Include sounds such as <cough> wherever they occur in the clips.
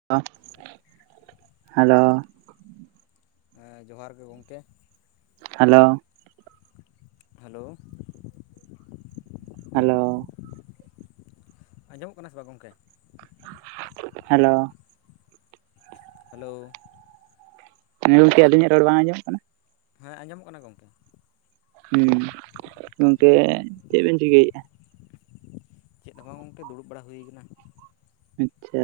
Hello. ᱦᱮᱸ, ᱡᱚᱦᱟᱨ ᱜᱮ ᱜᱚᱝᱠᱮ ᱾ ᱦᱮᱞᱳ ᱾ ᱦᱮᱞᱳ ᱾ ᱦᱮᱞᱳ ᱾ ᱟᱸᱡᱚᱢᱚᱜ ᱠᱟᱱᱟ ᱥᱮ ᱵᱟᱝ ᱜᱚᱝᱠᱮ? ᱦᱮᱞᱳ ᱾ ᱦᱮᱞᱳ ᱾ ᱦᱮᱸ, ᱜᱚᱝᱠᱮ ᱟᱹᱞᱤᱧᱟᱜ ᱨᱚᱲ ᱵᱟᱝ ᱟᱸᱡᱚᱢ ᱠᱟᱱᱟ? ᱦᱮᱸ, ᱟᱸᱡᱚᱢᱚᱜ ᱠᱟᱱᱟ ᱜᱚᱝᱠᱮ ᱾ ᱦᱩᱸ᱾ ᱜᱚᱝᱠᱮ ᱪᱮᱫ ᱵᱮᱱ ᱪᱤᱠᱟᱹᱭᱮᱜᱼᱟ? ᱪᱮᱫ ᱦᱚᱸ ᱵᱟᱝ ᱜᱚᱝᱠᱮ? ᱫᱩᱲᱩᱵ ᱵᱟᱲᱟ ᱦᱩᱭᱟᱠᱟᱱᱟ ᱾ ᱟᱪᱪᱷᱟ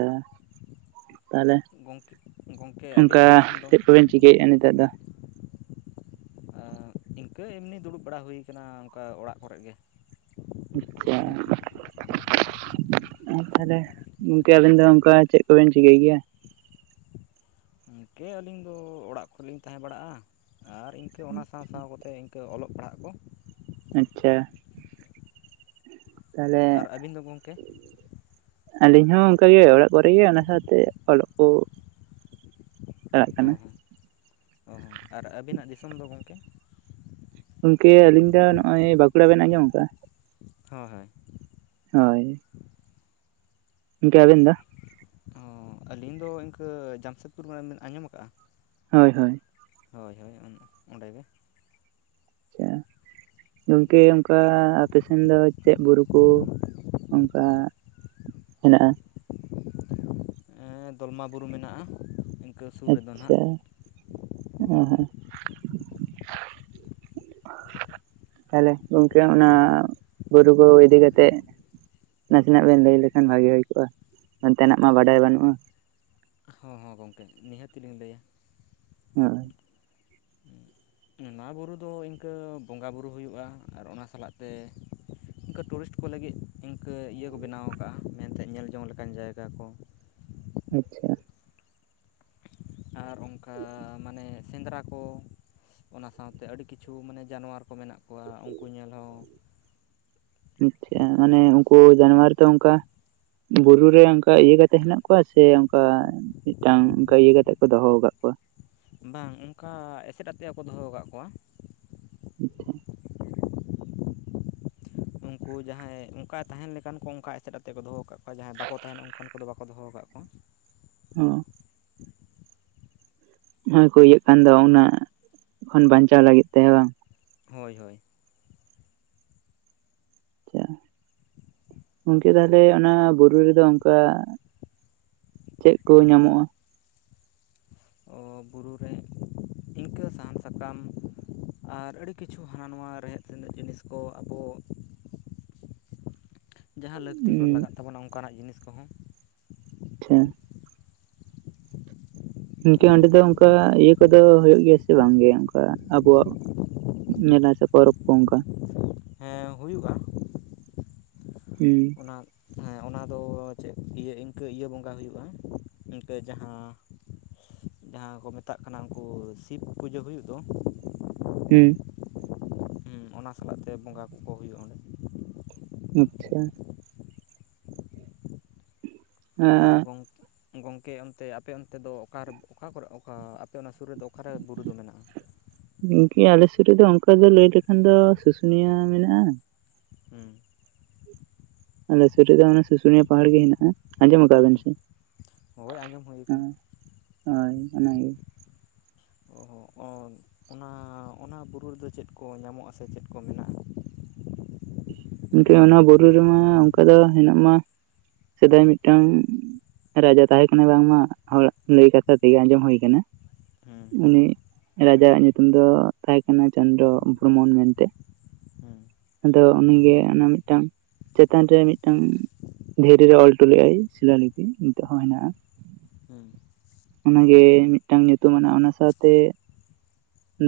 ᱾ ᱛᱟᱦᱚᱞᱮ ᱜᱚᱢᱠᱮ ᱜᱚᱢᱠᱮ ᱚᱱᱠᱟ ᱟᱹᱵᱤᱱᱟᱜ ᱫᱤᱥᱚᱢ ᱫᱚ ᱪᱮᱫ ᱠᱚᱵᱮᱱ ᱪᱤᱠᱟᱹᱭᱮᱜᱼᱟ ᱱᱤᱛᱚᱜ ᱫᱚ? ᱤᱱᱠᱟᱹ ᱮᱢᱱᱤ ᱫᱩᱲᱩᱵ ᱵᱟᱲᱟ ᱦᱩᱭ ᱠᱟᱱᱟ ᱚᱱᱠᱟ ᱚᱲᱟᱜ ᱠᱚᱨᱮ ᱜᱮ ᱾ ᱟᱪᱪᱷᱟ ᱾ <unintelligible> ᱛᱟᱦᱚᱞᱮ ᱜᱚᱝᱠᱮ ᱟᱹᱵᱤᱱ ᱫᱚ ᱚᱱᱠᱟ ᱪᱮᱫ ᱠᱚᱵᱮᱱ ᱪᱤᱠᱟᱹᱭ ᱜᱮᱭᱟ? ᱜᱚᱝᱠᱮ ᱟᱹᱞᱤᱧ ᱫᱚ ᱚᱲᱟᱜ ᱠᱚᱨᱮ ᱞᱤᱧ ᱛᱟᱦᱮᱸ ᱵᱟᱲᱟᱜᱼᱟ ᱾ ᱟᱨ ᱤᱱᱠᱟᱹ ᱚᱱᱟ ᱥᱟᱶ ᱥᱟᱶᱛᱮ ᱤᱱᱠᱟᱹ ᱚᱞᱚᱜ ᱯᱟᱲᱦᱟᱜ ᱠᱚ ᱾ ᱟᱪᱪᱷᱟ, ᱛᱟᱦᱞᱮ ᱟᱨ ᱟᱹᱵᱤᱱ ᱫᱚ ᱜᱚᱢᱠᱮ ᱟᱹᱞᱤᱧ ᱦᱚᱸ ᱚᱱᱠᱟ ᱜᱮ ᱚᱲᱟᱜ ᱠᱚᱨᱮ ᱜᱮ, ᱚᱱᱟ ᱥᱟᱶᱛᱮ ᱚᱞᱚᱜ ᱠᱚ ᱾ ᱪᱟᱞᱟᱜ ᱚ ᱠᱟᱱᱟ ᱾ ᱦᱚᱸ ᱚ ᱦᱚᱸ ᱟᱨ ᱟᱹᱵᱤᱱᱟᱜ ᱫᱤᱥᱚᱢ ᱫᱚ ᱜᱚᱝᱠᱮ? ᱜᱚᱝᱠᱮ ᱟᱞᱤᱧ ᱫᱚ ᱱᱚᱜᱼᱚᱭ ᱵᱟᱸᱠᱩᱲᱟ ᱵᱮᱱ ᱟᱸᱡᱚᱢ ᱠᱟ ᱾ ᱦᱚ ᱦᱳᱭ ᱦᱳᱭ ᱤᱧᱠᱮ ᱟᱵᱤᱱᱫᱟ ᱚ ᱟᱹᱞᱤᱧ ᱫᱚ ᱤᱱᱠᱟᱹ ᱡᱟᱢᱥᱮᱫᱽᱯᱩᱨ ᱠᱷᱚᱱ ᱵᱮᱱ ᱟᱸᱡᱚᱢ ᱟᱠᱟᱫᱼᱟ ᱦᱳᱭ ᱦᱳᱭ ᱦᱳᱭ ᱦᱳᱭ ᱚᱸᱰᱮ ᱜᱮ ᱟᱪᱪᱷᱟ ᱜᱚᱝᱠᱮ ᱚᱱᱠᱟ ᱟᱯᱮᱥᱮᱱ ᱫᱚ ᱪᱮᱜ ᱵᱩᱨᱩ ᱠᱚ ᱚᱱᱠᱟ ᱦᱮᱱᱟᱜᱼᱟ ᱫᱚᱞᱢᱟ ᱵᱩᱨᱩ ᱢᱮᱱᱟᱜᱼᱟ ᱤᱱᱠᱟᱹ ᱥᱩᱨ ᱨᱮᱫᱚ ᱱᱟᱦᱟᱜ ᱟᱪᱪᱷᱟ ᱚ ᱦᱮ ᱛᱟᱦᱞᱮ ᱜᱚᱝᱠᱮ ᱚᱱᱟ ᱵᱩᱨᱩ ᱠᱚ ᱤᱫᱤ ᱠᱟᱛᱮ ᱱᱟᱥᱮᱱᱟᱜ ᱵᱮᱱ ᱞᱟᱹᱭ ᱞᱮᱠᱷᱟᱱ ᱵᱷᱟᱜᱤ ᱦᱩᱭ ᱠᱚᱜᱼᱟ ᱚᱱᱛᱮᱱᱟᱜ ᱢᱟ ᱵᱟᱰᱟᱭ ᱵᱟᱹᱱᱩᱜᱼᱟ ᱦᱚᱸ ᱦᱚᱸ ᱜᱚᱢᱠᱮ ᱱᱤᱦᱟᱹᱛ ᱛᱮᱞᱤᱧ ᱞᱟᱹᱭᱟ <inaudible> ᱱᱚᱣᱟ ᱵᱩᱨᱩ ᱫᱚ ᱤᱱᱠᱟᱹ ᱵᱚᱸᱜᱟᱼᱵᱩᱨᱩ ᱦᱩᱭᱩᱜᱼᱟ ᱟᱨ ᱚᱱᱟ ᱥᱟᱞᱟᱜ ᱛᱮ ᱤᱱᱠᱟᱹ ᱴᱩᱨᱤᱥᱴ ᱠᱚ ᱞᱟᱹᱜᱤᱫ ᱤᱱᱠᱟᱹ ᱤᱭᱟᱹ ᱠᱚ ᱵᱮᱱᱟᱣ ᱠᱟᱜᱼᱟ ᱢᱮᱱᱛᱮ ᱧᱮᱞ ᱡᱚᱝ ᱞᱮᱠᱟᱱ ᱡᱟᱭᱜᱟ ᱠᱚ ᱟᱪᱪᱷᱟ ᱟᱨ ᱚᱱᱠᱟ ᱢᱟᱱᱮ ᱥᱮᱸᱫᱽᱨᱟ ᱠᱚ ᱚᱱᱟ ᱥᱟᱶᱛᱮ ᱟᱹᱰᱤ ᱠᱤᱪᱷᱩ ᱢᱟᱱᱮ ᱡᱟᱱᱣᱟᱨ ᱠᱚ ᱢᱮᱱᱟᱜ ᱠᱚᱣᱟ ᱩᱱᱠᱩ ᱧᱮᱞ ᱦᱚᱸ ᱟᱪᱪᱷᱟ ᱢᱟᱱᱮ ᱩᱱᱠᱩ ᱡᱟᱱᱣᱟᱨ ᱛᱮ ᱚᱱᱠᱟ ᱵᱩᱨᱩᱨᱮ ᱚᱱᱠᱟ ᱤᱭᱟᱹ ᱠᱟᱛᱮᱜ ᱦᱮᱱᱟᱜ ᱠᱚᱣᱟ ᱥᱮ ᱚᱱᱠᱟ ᱢᱤᱫᱴᱟᱝ ᱚᱱᱠᱟ ᱤᱭᱟᱹ ᱠᱟᱛᱮᱜ ᱠᱚ ᱫᱚᱦᱚ ᱟᱠᱟᱫ ᱠᱚᱣᱟ ᱵᱟᱝ ᱚᱱᱠᱟ ᱮᱥᱮᱫ ᱟᱯᱮᱭᱟ ᱦᱚᱸ ᱠᱚ ᱫᱚᱦᱚ ᱠᱟᱜ ᱠᱚᱣᱟ ᱟᱪᱪᱷᱟ ᱩᱱᱠᱩ ᱡᱟᱦᱟᱸᱭ ᱚᱱᱠᱟ ᱛᱟᱦᱮᱱ ᱞᱮᱠᱟᱱ ᱠᱚ ᱚᱱᱠᱟ ᱮᱥᱮᱫ ᱟᱛᱮᱫ ᱠᱚ ᱫᱚᱦᱚ ᱟᱠᱟᱫ ᱠᱚᱣᱟ ᱡᱟᱦᱟᱸᱭ ᱵᱟᱠᱚ ᱛᱟᱦᱮᱱᱟ ᱩᱱᱠᱩ ᱚᱠᱷᱟᱱ ᱠᱚᱫᱚ ᱵᱟᱠᱚ ᱫᱚᱦᱚ ᱠᱟᱜ ᱠᱚᱣᱟ ᱦᱚ ᱦᱟ ᱠᱩ ᱤᱭᱟᱹᱜ ᱠᱟᱱ ᱫᱚ ᱩᱱᱟᱹᱜ ᱠᱷᱚᱱ ᱵᱟᱧᱪᱟᱣ ᱞᱟᱹᱜᱤᱫ ᱛᱮ ᱵᱟᱝ ᱦᱳᱭ ᱦᱳᱭ ᱟᱪᱪᱷᱟ ᱜᱚᱝᱠᱮ ᱛᱟᱦᱚᱞᱮ ᱚᱱᱟ ᱵᱩᱨᱩ ᱨᱮᱫᱚ ᱚᱱᱠᱟ ᱪᱮᱫ ᱠᱚ ᱧᱟᱢᱚᱜᱼᱟ ᱵᱩᱨᱩ ᱨᱮ ᱤᱱᱠᱟᱹ ᱥᱟᱦᱟᱱ ᱥᱟᱠᱟᱢ ᱟᱨ ᱟᱹᱰᱤ ᱠᱤᱪᱷᱩ ᱦᱟᱱᱟ ᱱᱚᱣᱟ ᱨᱮᱦᱮᱫ ᱥᱮᱸᱱᱮᱫ ᱡᱤᱱᱤᱥ ᱠᱚ ᱟᱵᱚ <inaudible> ᱡᱟᱦᱟᱸ ᱞᱟᱹᱠᱛᱤ ᱠᱚᱨᱮ ᱞᱟᱜᱟᱜ ᱛᱟᱵᱚᱱᱟ ᱚᱱᱠᱟᱱᱟᱜ ᱡᱤᱱᱤᱥ ᱠᱚᱦᱚᱸ ᱟᱪᱪᱷᱟ ᱦᱚᱝᱠᱮ ᱚᱸᱰᱮ ᱫᱚ ᱚᱱᱠᱟ ᱤᱭᱟᱹ ᱠᱚᱫᱚ ᱦᱳᱭᱳᱜ ᱜᱮᱭᱟ ᱥᱮ ᱵᱟᱝ ᱜᱮ ᱚᱱᱠᱟ ᱟᱵᱚᱣᱟᱜ ᱧᱮᱞᱟ ᱥᱮ ᱯᱚᱨᱚᱵᱽ ᱚᱱᱠᱟ ᱦᱩᱭᱩᱜᱼᱟ ᱦᱩᱸ <unintelligible> ᱚᱱᱟ ᱫᱚᱸ ᱚᱱᱟᱫᱚ ᱪᱮᱫ ᱤᱭᱟᱹ ᱤᱱᱠᱟᱹ ᱤᱭᱟᱹ ᱵᱚᱸᱜᱟ ᱦᱩᱭᱩᱜᱼᱟ ᱤᱱᱠᱟᱹ ᱡᱟᱦᱟᱸ ᱡᱟᱦᱟᱸ ᱠᱚ ᱢᱮᱛᱟᱜ ᱠᱟᱱᱟ ᱩᱱᱠᱩ ᱥᱤᱵ ᱯᱩᱡᱟᱹ ᱦᱩᱭᱩᱜ ᱫᱚ ᱦᱩᱸ ᱚᱱᱟ ᱥᱟᱞᱟᱜ ᱛᱮ ᱵᱚᱸᱜᱟ ᱠᱚᱠᱚ ᱦᱩᱭᱩᱜᱼᱟ ᱚᱸᱰᱮ ᱟᱪᱪᱷᱟ ᱟᱨ ᱟᱪᱪᱷᱟ ᱜᱚᱝᱠᱮ ᱜᱚᱝᱠᱮ ᱚᱱᱛᱮ ᱟᱯᱮ ᱚᱱᱛᱮ ᱫᱚ ᱚᱠᱟᱨᱮ ᱚᱠᱟ ᱠᱚᱨᱮ ᱚᱠᱟ ᱟᱯᱮ ᱚᱱᱟ ᱥᱩᱨ ᱨᱮᱫᱚ ᱚᱠᱟᱨᱮ ᱵᱩᱨᱩ ᱫᱚ ᱢᱮᱱᱟᱜᱼᱟ ᱜᱩᱝᱠᱤ ᱟᱞᱮ ᱥᱩᱨ ᱨᱮᱫᱚ ᱚᱱᱠᱟ ᱫᱚ ᱞᱟᱹᱭ ᱞᱮᱠᱷᱟᱱ ᱫᱚ ᱥᱩᱥᱩᱱᱤᱭᱟ ᱢᱮᱱᱟᱜᱼᱟ ᱦᱩᱸ ᱟᱞᱮ ᱥᱩᱨ ᱨᱮᱜᱮ ᱚᱱᱟ ᱥᱩᱥᱩᱱᱤᱭᱟᱹ ᱯᱟᱦᱟᱲ ᱜᱮ ᱦᱮᱱᱟᱜᱼᱟ ᱟᱸᱡᱚᱢ ᱟᱠᱟᱜ-ᱟ ᱵᱮᱱ ᱥᱮ ᱦᱳᱭ ᱟᱸᱡᱚᱢ ᱦᱩᱭ ᱟᱠᱟᱱᱟ ᱦᱮᱸ ᱦᱳᱭ ᱚᱱᱟ ᱜᱮ ᱚᱸ ᱚᱱ ᱚᱱᱟ ᱚᱱᱟ ᱵᱩᱨᱩ ᱨᱮᱫᱚ ᱪᱮᱫ ᱠᱚ ᱧᱟᱢᱚᱜ-ᱟ ᱥᱮ ᱪᱮᱫ ᱠᱚ ᱢᱮᱱᱟᱜᱼᱟ ᱜᱚᱝᱠᱮ ᱚᱱᱟ ᱵᱩᱨᱩ ᱨᱮᱢᱟ ᱚᱱᱠᱟ ᱫᱚ ᱦᱮᱱᱟᱜ ᱢᱟ ᱥᱮᱫᱟᱭ ᱢᱤᱫ ᱴᱟᱝ ᱨᱟᱡᱟ ᱛᱟᱦᱮᱸ ᱠᱟᱱᱟᱭ ᱵᱟᱝ ᱢᱟ ᱦᱚᱲᱟᱜ ᱞᱟᱹᱭ ᱠᱟᱛᱷᱟ ᱛᱮᱜᱮ ᱟᱸᱡᱚᱢ ᱦᱩᱭ ᱟᱠᱟᱱᱟ ᱦᱮᱸ ᱩᱱᱤ ᱨᱟᱡᱟᱣᱟᱜ ᱧᱩᱛᱩᱢ ᱫᱚ ᱛᱟᱦᱮᱸ ᱠᱟᱱᱟ ᱪᱚᱱᱫᱽᱨᱚ ᱵᱨᱚᱢᱚᱱ ᱢᱮᱱ ᱛᱮ ᱦᱮᱸ ᱩᱱᱤ ᱜᱮ ᱚᱱᱟ ᱢᱤᱫ ᱴᱟᱝ ᱪᱮᱛᱟᱱ ᱨᱮ ᱢᱤᱫ ᱴᱟᱝ ᱫᱷᱤᱨᱤ ᱨᱮ ᱚᱞ ᱦᱚᱴᱚ ᱞᱮᱫᱼᱟᱭ ᱥᱤᱞᱟ ᱞᱤᱯᱤ ᱱᱤᱛᱚᱜ ᱦᱚᱸ ᱦᱮᱱᱟᱜᱼᱟ ᱦᱮᱸ ᱚᱱᱟ ᱜᱮ ᱢᱤᱫ ᱴᱟᱝ ᱧᱩᱛᱩᱢ ᱟᱱᱟᱜ ᱚᱱᱟ ᱥᱟᱶ ᱛᱮ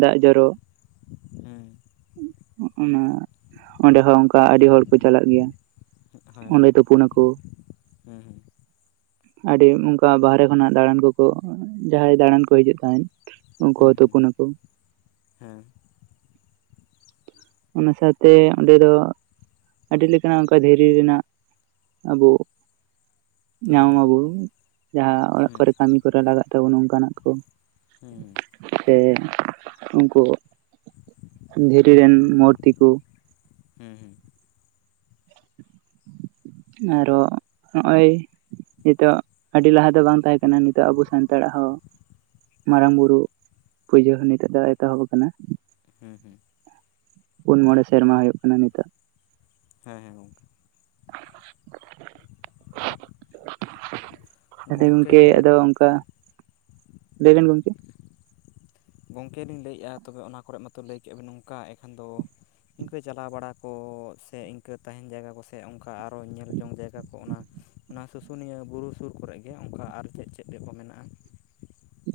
ᱫᱟᱜ ᱡᱚᱨᱚ ᱚᱱᱟ ᱚᱸᱰᱮ ᱦᱚ ᱚᱱᱠᱟ ᱟᱹᱰᱤ ᱦᱚᱲ ᱠᱚ ᱪᱟᱞᱟᱜ ᱜᱮᱭᱟ ᱦᱮᱸ ᱚᱸᱰᱮ ᱛᱩᱯᱩᱱ ᱟᱠᱚ ᱦᱮᱸ ᱜᱚᱝᱠᱮ ᱟᱹᱰᱤ ᱚᱱᱠᱟ ᱵᱟᱦᱨᱮ ᱠᱷᱚᱱᱟᱜ ᱫᱟᱬᱟᱱ ᱠᱚᱠᱚ ᱡᱟᱦᱟᱸᱭ ᱫᱟᱬᱟᱱ ᱠᱚ ᱦᱤᱡᱩᱜ ᱠᱷᱟᱡ ᱦᱮᱸ ᱦᱮᱸ ᱦᱮᱸ ᱚᱱᱟ ᱥᱟᱶ ᱛᱮ ᱚᱸᱰᱮ ᱫᱚ ᱟᱹᱰᱤ ᱞᱮᱠᱟᱱᱟᱜ ᱚᱱᱠᱟ ᱫᱷᱤᱨᱤ ᱨᱮᱱᱟᱜ ᱟᱵᱚ ᱦᱮᱸ ᱧᱟᱢ ᱦᱮᱸ ᱦᱮᱸ ᱟᱵᱚ ᱡᱟᱦᱟ ᱚᱲᱟᱜ ᱦᱮᱸ ᱠᱚᱨᱮ ᱠᱟᱹᱢᱤ ᱠᱚᱨᱮ ᱞᱟᱜᱟᱜ ᱛᱟᱵᱚᱱ ᱚᱱᱠᱟ ᱱᱟᱜ ᱠᱚ ᱦᱮᱸ ᱦᱮᱸ ᱥᱮ ᱩᱱᱠᱩ ᱫᱷᱤᱨᱤ ᱨᱮᱱ ᱢᱩᱨᱛᱤ ᱠᱚ ᱦᱮᱸ ᱦᱮᱸ ᱟᱨᱚ ᱱᱚᱜᱼᱚᱭ ᱱᱤᱛᱚᱜ ᱟᱹᱰᱤ ᱞᱟᱦᱟ ᱫᱚ ᱵᱟᱝ ᱛᱟᱦᱮ ᱠᱟᱱᱟ ᱱᱤᱛᱚᱜ ᱟᱵᱚ ᱥᱟᱱᱛᱟᱲᱟᱜ ᱦᱚ ᱢᱟᱨᱟᱝ ᱵᱩᱨᱩ ᱯᱩᱡᱟᱹ ᱦᱚ ᱱᱤᱛᱚᱜ ᱫᱚ ᱮᱛᱚᱦᱚᱵ ᱟᱠᱟᱱᱟ ᱦᱮᱸ ᱦᱮᱸ ᱯᱩᱱ ᱢᱚᱬᱮ ᱥᱮᱨᱢᱟ ᱦᱩᱭᱩᱜ ᱠᱟᱱᱟ ᱱᱤᱛᱚᱜ ᱦᱮᱸ ᱦᱮᱸ ᱜᱚᱝᱠᱮ <unintelligible> ᱟᱫᱚ ᱜᱚᱝᱠᱮ ᱟᱫᱚ ᱚᱱᱠᱟ ᱞᱟᱹᱭ ᱵᱮᱱ ᱜᱚᱝᱠᱮ ᱜᱚᱝᱠᱮ ᱞᱤᱧ ᱞᱟᱹᱭ ᱮᱫᱼᱟ ᱛᱚᱵᱮ ᱚᱱᱟ ᱠᱚᱨᱮ ᱢᱟᱛᱚ ᱞᱟᱹᱭ ᱠᱮᱫ ᱟᱵᱮᱱ ᱱᱚᱝᱠᱟ ᱮᱱᱠᱷᱟᱱ ᱫᱚ ᱤᱱᱠᱟᱹ ᱪᱟᱞᱟᱣ ᱵᱟᱲᱟ ᱠᱚ ᱥᱮ ᱤᱱᱠᱟᱹ ᱛᱟᱦᱮᱱ ᱡᱟᱭᱜᱟ ᱠᱚ ᱥᱮ ᱚᱱᱠᱟ ᱧᱮᱞ ᱡᱚᱝ ᱡᱟᱭᱜᱟ ᱠᱚ ᱚᱱᱟ, ᱚᱱᱟ ᱥᱩᱥ ᱩᱱᱤᱭᱟᱹ ᱵᱩᱨᱩ ᱥᱩᱨ ᱠᱚᱨᱮ ᱜᱮ ᱚᱱᱠᱟ ᱟᱨ ᱪᱮᱫ ᱪᱮᱫ ᱠᱚ ᱢᱮᱱᱟᱜᱼᱟ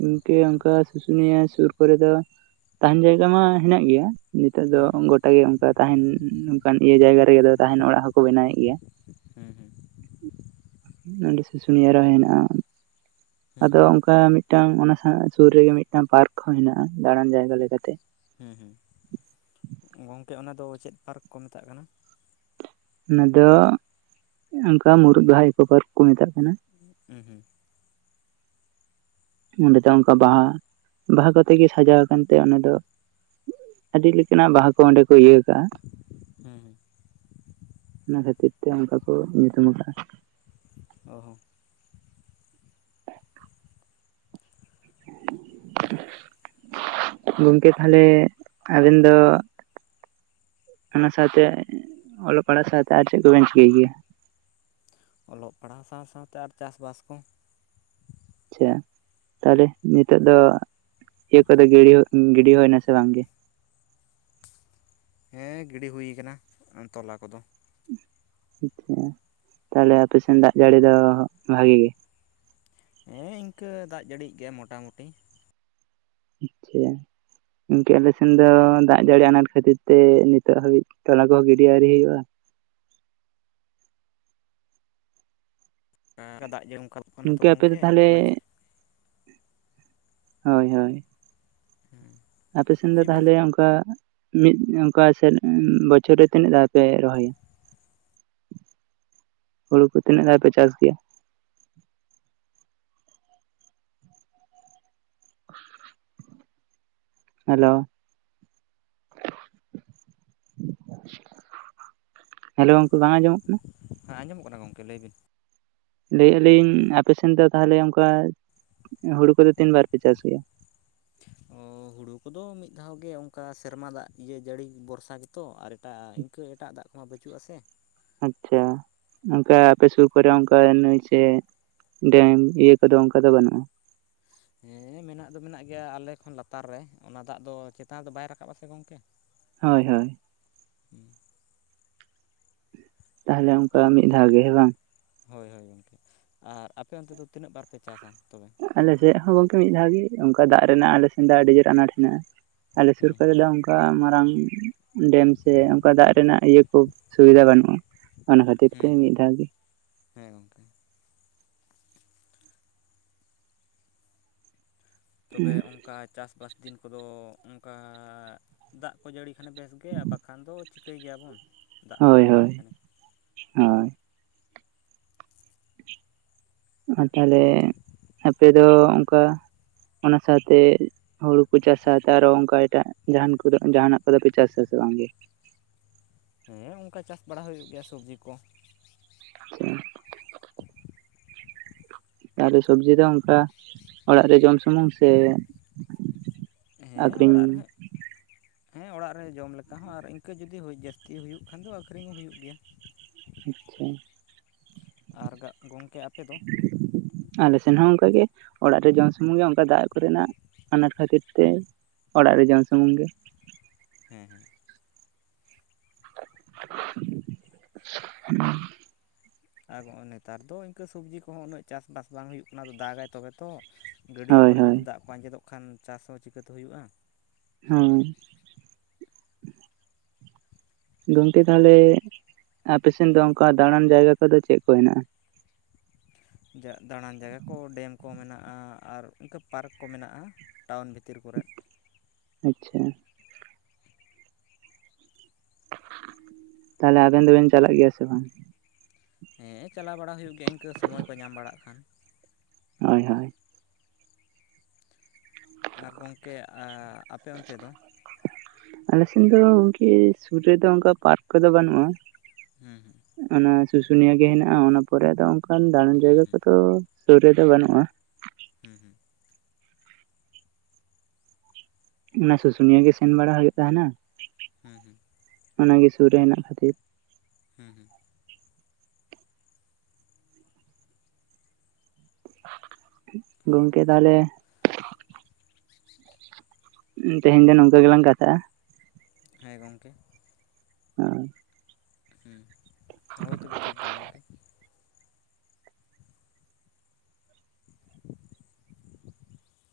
ᱤᱱᱠᱟᱹ ᱚᱱᱠᱟ ᱥᱩᱥᱩᱱᱤᱭᱟᱹ ᱥᱩᱨ ᱠᱚᱨᱮ ᱫᱚ ᱛᱟᱦᱮᱱ ᱡᱟᱭᱜᱟ ᱢᱟ ᱦᱮᱱᱟᱜ ᱜᱮᱭᱟ ᱱᱤᱛᱚᱜ ᱫᱚ ᱦᱮᱸ ᱦᱮᱸ ᱜᱚᱴᱟ ᱜᱮ ᱚᱱᱠᱟ ᱛᱟᱦᱮᱱ ᱚᱱᱠᱟᱱ ᱤᱭᱟᱹ ᱡᱟᱭᱜᱟ ᱨᱮᱜᱮ ᱫᱚ ᱛᱟᱦᱮᱱ ᱚᱲᱟᱜ ᱦᱚ ᱠᱚ ᱵᱮᱱᱟᱣᱮᱫ ᱜᱮᱭᱟ ᱦᱮᱸ ᱦᱮᱸ ᱱᱚᱸᱰᱮ ᱥᱩᱥᱩᱱᱤᱭᱟᱹ ᱨᱮᱦᱚᱸ ᱦᱮᱱᱟᱜᱼᱟ ᱦᱮᱸ ᱟᱫᱚ ᱚᱱᱠᱟ ᱢᱤᱫ ᱴᱟᱝ ᱚᱱᱟ ᱥᱩᱨ ᱨᱮᱜᱮ ᱢᱤᱫ ᱴᱟᱝ ᱯᱟᱨᱠ ᱦᱚᱸ ᱦᱮᱱᱟᱜᱼᱟ ᱫᱟᱬᱟᱱ ᱡᱟᱭᱜᱟ ᱞᱮᱠᱟ ᱛᱮ ᱦᱩᱸ ᱦᱩᱸ ᱜᱚᱝᱠᱮ ᱚᱱᱟ ᱫᱚ ᱪᱮᱫ ᱯᱟᱨᱠ ᱠᱚ ᱢᱮᱛᱟᱜ ᱠᱟᱱᱟ ᱚᱱᱟ ᱫᱚ ᱚᱱᱠᱟ ᱢᱩᱨᱩᱫ ᱵᱟᱦᱟ ᱤᱠᱳ ᱯᱟᱨᱠ ᱠᱚ ᱢᱮᱛᱟᱜ ᱠᱟᱱᱟ ᱦᱩᱸ ᱦᱩᱸ ᱚᱸᱰᱮ ᱫᱚ ᱚᱱᱠᱟ ᱵᱟᱦᱟ, ᱵᱟᱦᱟ ᱠᱚᱛᱮ ᱜᱮ ᱥᱟᱡᱟᱣ ᱟᱠᱟᱱ ᱛᱮ ᱚᱸᱰᱮ ᱫᱚ ᱟᱹᱰᱤ ᱞᱮᱠᱟ ᱱᱟᱜ ᱵᱟᱦᱟ ᱠᱚ ᱚᱸᱰᱮ ᱠᱚ ᱤᱭᱟᱹ ᱠᱟᱜ-ᱟ ᱦᱩᱸ ᱦᱩᱸ ᱚᱱᱟ ᱠᱷᱟᱹᱛᱤᱨ ᱛᱮ ᱚᱱᱠᱟ ᱠᱚ ᱧᱩᱛᱩᱢ ᱠᱟᱜᱼᱟ ᱚ ᱦᱚ ᱜᱚᱝᱠᱮ ᱛᱟᱦᱚᱞᱮ ᱟᱵᱮᱱ ᱫᱚ ᱚᱱᱟ ᱥᱟᱶ ᱛᱮ ᱚᱞᱚᱜ ᱯᱟᱲᱦᱟᱜ ᱥᱟᱶ ᱛᱮ ᱟᱨ ᱪᱮᱫ ᱠᱚᱵᱮᱱ ᱪᱤᱠᱟᱹᱭ ᱜᱮᱭᱟ ᱚᱞᱚᱜ ᱯᱟᱲᱦᱟᱣ ᱥᱟᱶ ᱥᱟᱶ ᱛᱮ ᱟᱨ ᱪᱟᱥ ᱵᱟᱥ ᱠᱚ ᱪᱷᱟ ᱛᱟᱦᱞᱮ ᱱᱤᱛᱚᱜ ᱫᱚ ᱤᱭᱟᱹ ᱠᱚᱫᱚ ᱜᱤᱰᱤ ᱜᱤᱰᱤ ᱦᱩᱭ ᱱᱟ ᱥᱮ ᱵᱟᱝ ᱜᱮ? ᱦᱮᱸ ᱜᱤᱰᱤ ᱦᱩᱭ ᱠᱟᱱᱟ ᱛᱚᱞᱟ ᱠᱚᱫᱚ᱾ <unintelligible> ᱛᱟᱦᱞᱮ ᱟᱯᱮ ᱥᱮᱱ ᱫᱟᱜ ᱡᱟᱹᱲᱤ ᱫᱚ ᱵᱷᱟᱜᱤ ᱜᱮ? ᱦᱮᱸ ᱤᱝᱠᱟᱹ ᱫᱟᱜ ᱡᱟᱹᱲᱤᱜ ᱜᱮᱭᱟᱭ ᱢᱚᱴᱟ ᱢᱩᱴᱤ᱾ ᱟᱪᱪᱷᱟ ᱜᱚᱝᱠᱮ ᱟᱞᱮ ᱥᱮᱱ ᱫᱚ ᱫᱟᱜ ᱡᱟᱹᱲᱤ ᱟᱸᱱᱟᱴ ᱠᱷᱟᱹᱛᱤᱨ ᱛᱮ ᱱᱤᱛᱚᱜ ᱦᱟᱹᱵᱤᱡ ᱛᱚᱞᱟ ᱠᱚᱦᱚᱸ ᱜᱤᱰᱤ ᱟᱣᱨᱤ ᱦᱩᱭᱩᱜᱼᱟ᱾ ᱮᱸ ᱫᱟᱜ <unintelligible> ᱜᱚᱝᱠᱮ ᱟᱯᱮ ᱫᱚ ᱜᱚᱢᱠᱮ ᱛᱟᱦᱞᱮ ᱚᱱᱟ ᱦᱳᱭ ᱦᱳᱭ᱾ ᱦᱩᱸ ᱟᱯᱮ ᱥᱮᱱ ᱫᱚ ᱛᱟᱦᱞᱮ ᱚᱝᱠᱟ ᱢᱤᱫ ᱚᱝᱠᱟ ᱥᱮ ᱵᱚᱪᱷᱚᱨ ᱨᱮ ᱛᱤᱱᱟᱹᱜ ᱫᱷᱟᱣ ᱯᱮ ᱨᱚᱦᱚᱭᱟ? ᱦᱩᱲᱩ ᱠᱚ ᱛᱤᱱᱟᱹᱜ ᱫᱷᱟᱣ ᱯᱮ ᱪᱟᱥ ᱜᱮᱭᱟ? ᱦᱮᱞᱳ ᱦᱮᱞᱳ ᱜᱚᱝᱠᱮ ᱵᱟᱝ ᱟᱸᱡᱚᱢᱚᱜ ᱠᱟᱱᱟ? ᱦᱮᱸ ᱟᱸᱡᱚᱢᱚᱜ ᱠᱟᱱᱟ ᱜᱚᱝᱠᱮ ᱞᱟᱹᱭ ᱵᱤᱱ᱾ ᱞᱟᱹᱭᱮᱜ ᱟᱞᱤᱧ ᱟᱯᱮᱥᱮᱱ ᱫᱚ ᱛᱟᱦᱞᱮ ᱚᱝᱠᱟ ᱦᱩᱲᱩ ᱠᱚᱫᱚ ᱛᱤᱱ ᱵᱟᱨ ᱯᱮ ᱪᱟᱥ ᱜᱮᱭᱟ? ᱚ ᱦᱩᱲᱩ ᱠᱚᱫᱚ ᱢᱤᱫ ᱫᱷᱟᱣ ᱜᱮ ᱚᱝᱠᱟ ᱥᱮᱨᱢᱟ ᱫᱟᱜ ᱤᱭᱟᱹ ᱡᱟᱹᱲᱤ ᱵᱚᱨᱥᱟ ᱜᱮᱛᱚ ᱟᱨ ᱮᱴᱟᱜᱼᱟ ᱤᱱᱠᱟᱹ ᱮᱴᱟᱜ ᱫᱟᱜ ᱠᱚᱢᱟ ᱵᱟᱹᱪᱩᱜᱼᱟ ᱥᱮ᱾ ᱟᱪᱪᱷᱟ ᱚᱝᱠᱟ ᱟᱯᱮ ᱥᱩᱨ ᱠᱚᱨᱮ ᱚᱝᱠᱟ ᱱᱟᱹᱭ ᱥᱮ ᱰᱮᱢ ᱤᱭᱟᱹ ᱠᱚᱫᱚ ᱚᱝᱠᱟ ᱫᱚ ᱵᱟᱹᱱᱩᱜᱼᱟ? ᱦᱮᱸ ᱢᱮᱱᱟᱜ ᱫᱚ ᱢᱮᱱᱟᱜ ᱜᱮᱭᱟ ᱟᱞᱮ ᱠᱷᱚᱱ ᱞᱟᱛᱟᱨ ᱨᱮ ᱚᱱᱟ ᱫᱟᱜ ᱫᱚ ᱪᱮᱛᱟᱱ ᱫᱚ ᱵᱟᱭ ᱨᱟᱠᱟᱵᱼᱟ ᱥᱮ ᱜᱚᱝᱠᱮ᱾ ᱦᱳᱭ ᱦᱳᱭ ᱩᱸ ᱛᱟᱦᱚᱞᱮ ᱚᱱᱠᱟ ᱟᱨ ᱢᱤᱫ ᱫᱷᱟᱣ ᱜᱮ ᱦᱮᱸ ᱵᱟᱝ ᱦᱳᱭ ᱦᱳᱭ ᱜᱚᱝᱠᱮ, ᱟᱨ ᱟᱯᱮ ᱚᱱᱛᱮ ᱫᱚ ᱛᱤᱱᱟᱹᱜ ᱵᱟᱨ ᱯᱮ ᱪᱟᱥᱟ? ᱛᱚᱵᱮ ᱜᱚᱢᱠᱮ ᱟᱞᱮᱥᱮᱜ ᱦᱚᱸ ᱜᱚᱝᱠᱮ ᱢᱤᱫ ᱫᱷᱟᱣ ᱜᱮ ᱚᱝᱠᱟ ᱫᱟᱜ ᱨᱮᱱᱟᱜ ᱟᱞᱮ ᱥᱮᱱ ᱫᱚ ᱟᱹᱰᱤ ᱡᱳᱨ ᱟᱱᱟᱴ ᱦᱮᱸᱱᱟᱜᱼᱟ᱾ ᱟᱞᱮ ᱥᱩᱨ ᱦᱩᱸ ᱠᱚᱨᱮ ᱦᱩᱸ ᱫᱚ ᱚᱝᱠᱟ ᱢᱟᱨᱟᱝ ᱰᱮᱢ ᱥᱮ ᱚᱝᱠᱟ ᱫᱟᱜ ᱨᱮᱱᱟᱜ ᱤᱭᱟᱹ ᱠᱷᱩᱵ ᱥᱩᱵᱤᱫᱟ ᱵᱟᱹᱱᱩᱜᱼᱟ ᱚᱱᱟ ᱠᱷᱟᱹᱛᱤᱨ ᱛᱮ ᱦᱩᱸ ᱢᱤᱫ ᱫᱷᱟᱣ ᱜᱮ ᱦᱮᱸ ᱜᱚᱝᱠᱮ᱾ ᱛᱚᱵᱮ ᱚᱝᱠᱟ ᱪᱟᱥᱵᱟᱥ ᱫᱤᱱ ᱠᱚᱫᱚ ᱚᱝᱠᱟ ᱫᱟᱜ ᱠᱚ ᱡᱟᱹᱲᱤ ᱠᱷᱟᱱᱮ ᱵᱮᱥ ᱜᱮ ᱟᱨ ᱵᱟᱠᱷᱟᱱ ᱫᱚ ᱪᱤᱠᱟᱹᱭ ᱜᱮᱭᱟᱵᱚᱱ? ᱫᱟᱜ ᱠᱚ ᱦᱳᱭ ᱵᱟᱝ ᱡᱟᱹᱲᱤ ᱦᱳᱭ ᱠᱷᱟᱱᱮ ᱦᱚᱸ ᱟ ᱛᱟᱦᱞᱮ ᱟᱯᱮ ᱫᱚ ᱚᱝᱠᱟ ᱚᱱᱟ ᱥᱟᱶᱛᱮ ᱦᱩᱲᱩ ᱠᱚ ᱪᱟᱥᱟ ᱟᱨᱚ ᱚᱝᱠᱟ ᱮᱴᱟᱜ ᱡᱟᱸᱦᱟᱱ ᱠᱚᱫᱚ ᱡᱟᱦᱟᱸᱱᱟᱜ ᱠᱚᱫᱚ ᱯᱮ ᱪᱟᱥᱟ ᱥᱮ ᱵᱟᱝᱜᱮ? ᱦᱮᱸ ᱚᱝᱠᱟ ᱪᱟᱥ ᱵᱟᱲᱟ ᱦᱩᱭᱩᱜ ᱜᱮᱭᱟ ᱥᱚᱵᱽᱡᱤ ᱠᱚ᱾ <inaudible> ᱛᱟᱦᱚᱞᱮ ᱥᱚᱵᱡᱤ ᱫᱚ ᱚᱝᱠᱟ ᱚᱲᱟᱜ ᱨᱮ ᱡᱚᱢ ᱥᱩᱢᱩᱝ ᱥᱮ ᱦᱮᱸ ᱟᱠᱷᱨᱤᱧ ᱚᱲᱟᱜ ᱨᱮᱦᱚᱸᱜ ᱦᱮᱸ ᱚᱲᱟᱜ ᱨᱮ ᱡᱚᱢ ᱞᱮᱠᱟ ᱦᱚᱸ ᱟᱨ ᱤᱱᱠᱟᱹ ᱡᱩᱫᱤ ᱦᱩ ᱡᱟᱹᱥᱛᱤ ᱦᱩᱭᱩᱜ ᱠᱷᱟᱱ ᱫᱚ ᱟᱹᱠᱷᱨᱤᱧ ᱦᱚᱸ ᱦᱩᱭᱩᱜ ᱜᱮᱭᱟ᱾ ᱟᱪᱪᱷᱟ ᱟᱨ ᱜᱟᱜ ᱜᱝᱢᱠᱮ ᱟᱯᱮ ᱫᱚ? ᱟᱞᱮ ᱥᱮᱱ ᱦᱚᱸ ᱚᱝᱠᱟ ᱜᱮ ᱚᱲᱟᱜ ᱨᱮ ᱡᱚᱢ ᱥᱩᱢᱩᱝ ᱜᱮ ᱚᱝᱠᱟ ᱫᱟᱜ ᱠᱚᱨᱮᱱᱟᱜ ᱚᱱᱟᱴ ᱠᱷᱟᱹᱛᱤᱨ ᱛᱮ ᱚᱲᱟᱜ ᱨᱮ ᱡᱚᱢ ᱥᱩᱢᱩᱝ ᱜᱮ᱾ ᱦᱮᱸ ᱦᱮᱸ <inaudible> ᱟᱨ ᱜᱚᱼᱚᱸ ᱱᱮᱛᱟᱨ ᱫᱚ ᱤᱝᱠᱟᱹ ᱥᱚᱵᱽᱡᱤ ᱠᱚᱦᱚᱸ ᱩᱱᱟᱹᱜ ᱪᱟᱥᱵᱟᱥ ᱵᱟᱝ ᱦᱩᱭᱩᱜ ᱠᱟᱱᱟ ᱫᱟᱜᱟᱭ ᱛᱚᱵᱮ ᱛᱚ᱾ ᱜᱟᱹᱰᱭᱟᱹ ᱦᱳᱭ ᱠᱚᱨᱮᱜ ᱦᱳᱭ ᱡᱩᱫᱤ ᱫᱟᱜ ᱠᱚ ᱟᱸᱡᱮᱫᱚᱜ ᱠᱷᱟᱱ ᱪᱟᱥ ᱦᱚᱸ ᱪᱤᱠᱟᱹᱛᱮ ᱦᱩᱭᱩᱜᱼᱟ? ᱦᱩᱸ ᱜᱚᱝᱠᱮ ᱛᱟᱦᱞᱮ ᱟᱯᱮᱥᱮᱱ ᱫᱚ ᱚᱝᱠᱟ ᱫᱟᱸᱲᱟᱱ ᱡᱟᱭᱜᱟ ᱠᱚᱫᱚ ᱪᱮᱜ ᱠᱚ ᱦᱮᱱᱟᱜᱼᱟ? ᱡᱟ ᱫᱟᱸᱲᱟᱱ ᱡᱟᱭᱜᱟ ᱠᱚ ᱰᱮᱢ ᱠᱚ ᱢᱮᱱᱟᱜᱼᱟ, ᱟᱨ ᱤᱝᱠᱟᱹ ᱯᱟᱨᱠ ᱠᱚ ᱢᱮᱱᱟᱜᱼᱟ᱾ ᱴᱟᱣᱩᱱ ᱵᱷᱤᱛᱤᱨ ᱠᱚᱨᱮᱜ᱾ ᱟᱪᱪᱷᱟ ᱛᱟᱦᱞᱮ ᱟᱵᱮᱱ ᱫᱚᱵᱮᱱ ᱪᱟᱞᱟᱜ ᱜᱮᱭᱟ ᱥᱮ ᱵᱟᱝ ᱦᱮᱸ ᱪᱟᱞᱟᱣ ᱵᱟᱲᱟ ᱦᱩᱭᱩᱜ ᱜᱮᱭᱟ ᱤᱱᱠᱟᱹ ᱥᱚᱢᱚᱭ ᱠᱚ ᱧᱟᱢ ᱵᱟᱲᱟᱜ ᱠᱷᱟᱱ ᱦᱳᱭ ᱦᱳᱭ ᱟᱨ ᱜᱚᱢᱠᱮ ᱟᱯᱮ ᱚᱱᱛᱮ ᱫᱚ ᱟᱞᱮ ᱥᱮᱱ ᱫᱚ ᱜᱚᱝᱠᱮ ᱥᱩᱨ ᱨᱮᱫᱚ ᱚᱱᱠᱟ ᱯᱟᱨᱠ ᱠᱚᱫᱚ ᱵᱟᱹᱱᱩᱜᱼᱟ ᱦᱮᱸ ᱦᱮᱸ ᱚᱱᱟ ᱥᱩᱥᱩᱱᱤᱭᱟᱹ ᱜᱮ ᱦᱮᱱᱟᱜᱼᱟ ᱚᱱᱟ ᱯᱚᱨᱮ ᱟᱫᱚ ᱚᱱᱠᱟᱱ ᱫᱟᱬᱟᱱ ᱦᱮᱸ ᱡᱟᱭᱜᱟ ᱦᱮᱸ ᱠᱚᱫᱚ ᱥᱩᱨ ᱨᱮᱫᱚ ᱵᱟᱹᱱᱩᱜᱼᱟ ᱦᱮᱸ ᱦᱮᱸ ᱚᱱᱮ ᱥᱩᱥᱩᱱᱤᱭᱟᱹ ᱜᱮ ᱥᱮᱱ ᱵᱟᱲᱟ ᱦᱩᱭᱩᱜ ᱛᱟᱦᱮᱱᱟ ᱦᱮᱸ ᱦᱮᱸ ᱚᱱᱟ ᱜᱮ ᱥᱩᱨ ᱨᱮ ᱦᱮᱱᱟᱜ ᱠᱷᱟᱹᱛᱤᱨ ᱦᱮᱸ ᱦᱮᱸ ᱜᱚᱝᱠᱮ ᱛᱟᱦᱚᱞᱮ ᱛᱮᱦᱮᱧ ᱫᱚ ᱱᱚᱝᱠᱟ ᱜᱮᱞᱟᱝ ᱠᱟᱛᱷᱟᱜᱼᱟ ᱦᱮᱸ ᱜᱚᱢᱠᱮ ᱦᱮᱸ ᱦᱩᱸ ᱦᱳᱭ ᱛᱚᱵᱮ ᱴᱷᱤᱠ ᱜᱮᱭᱟ ᱜᱚᱢᱠᱮ <inaudible>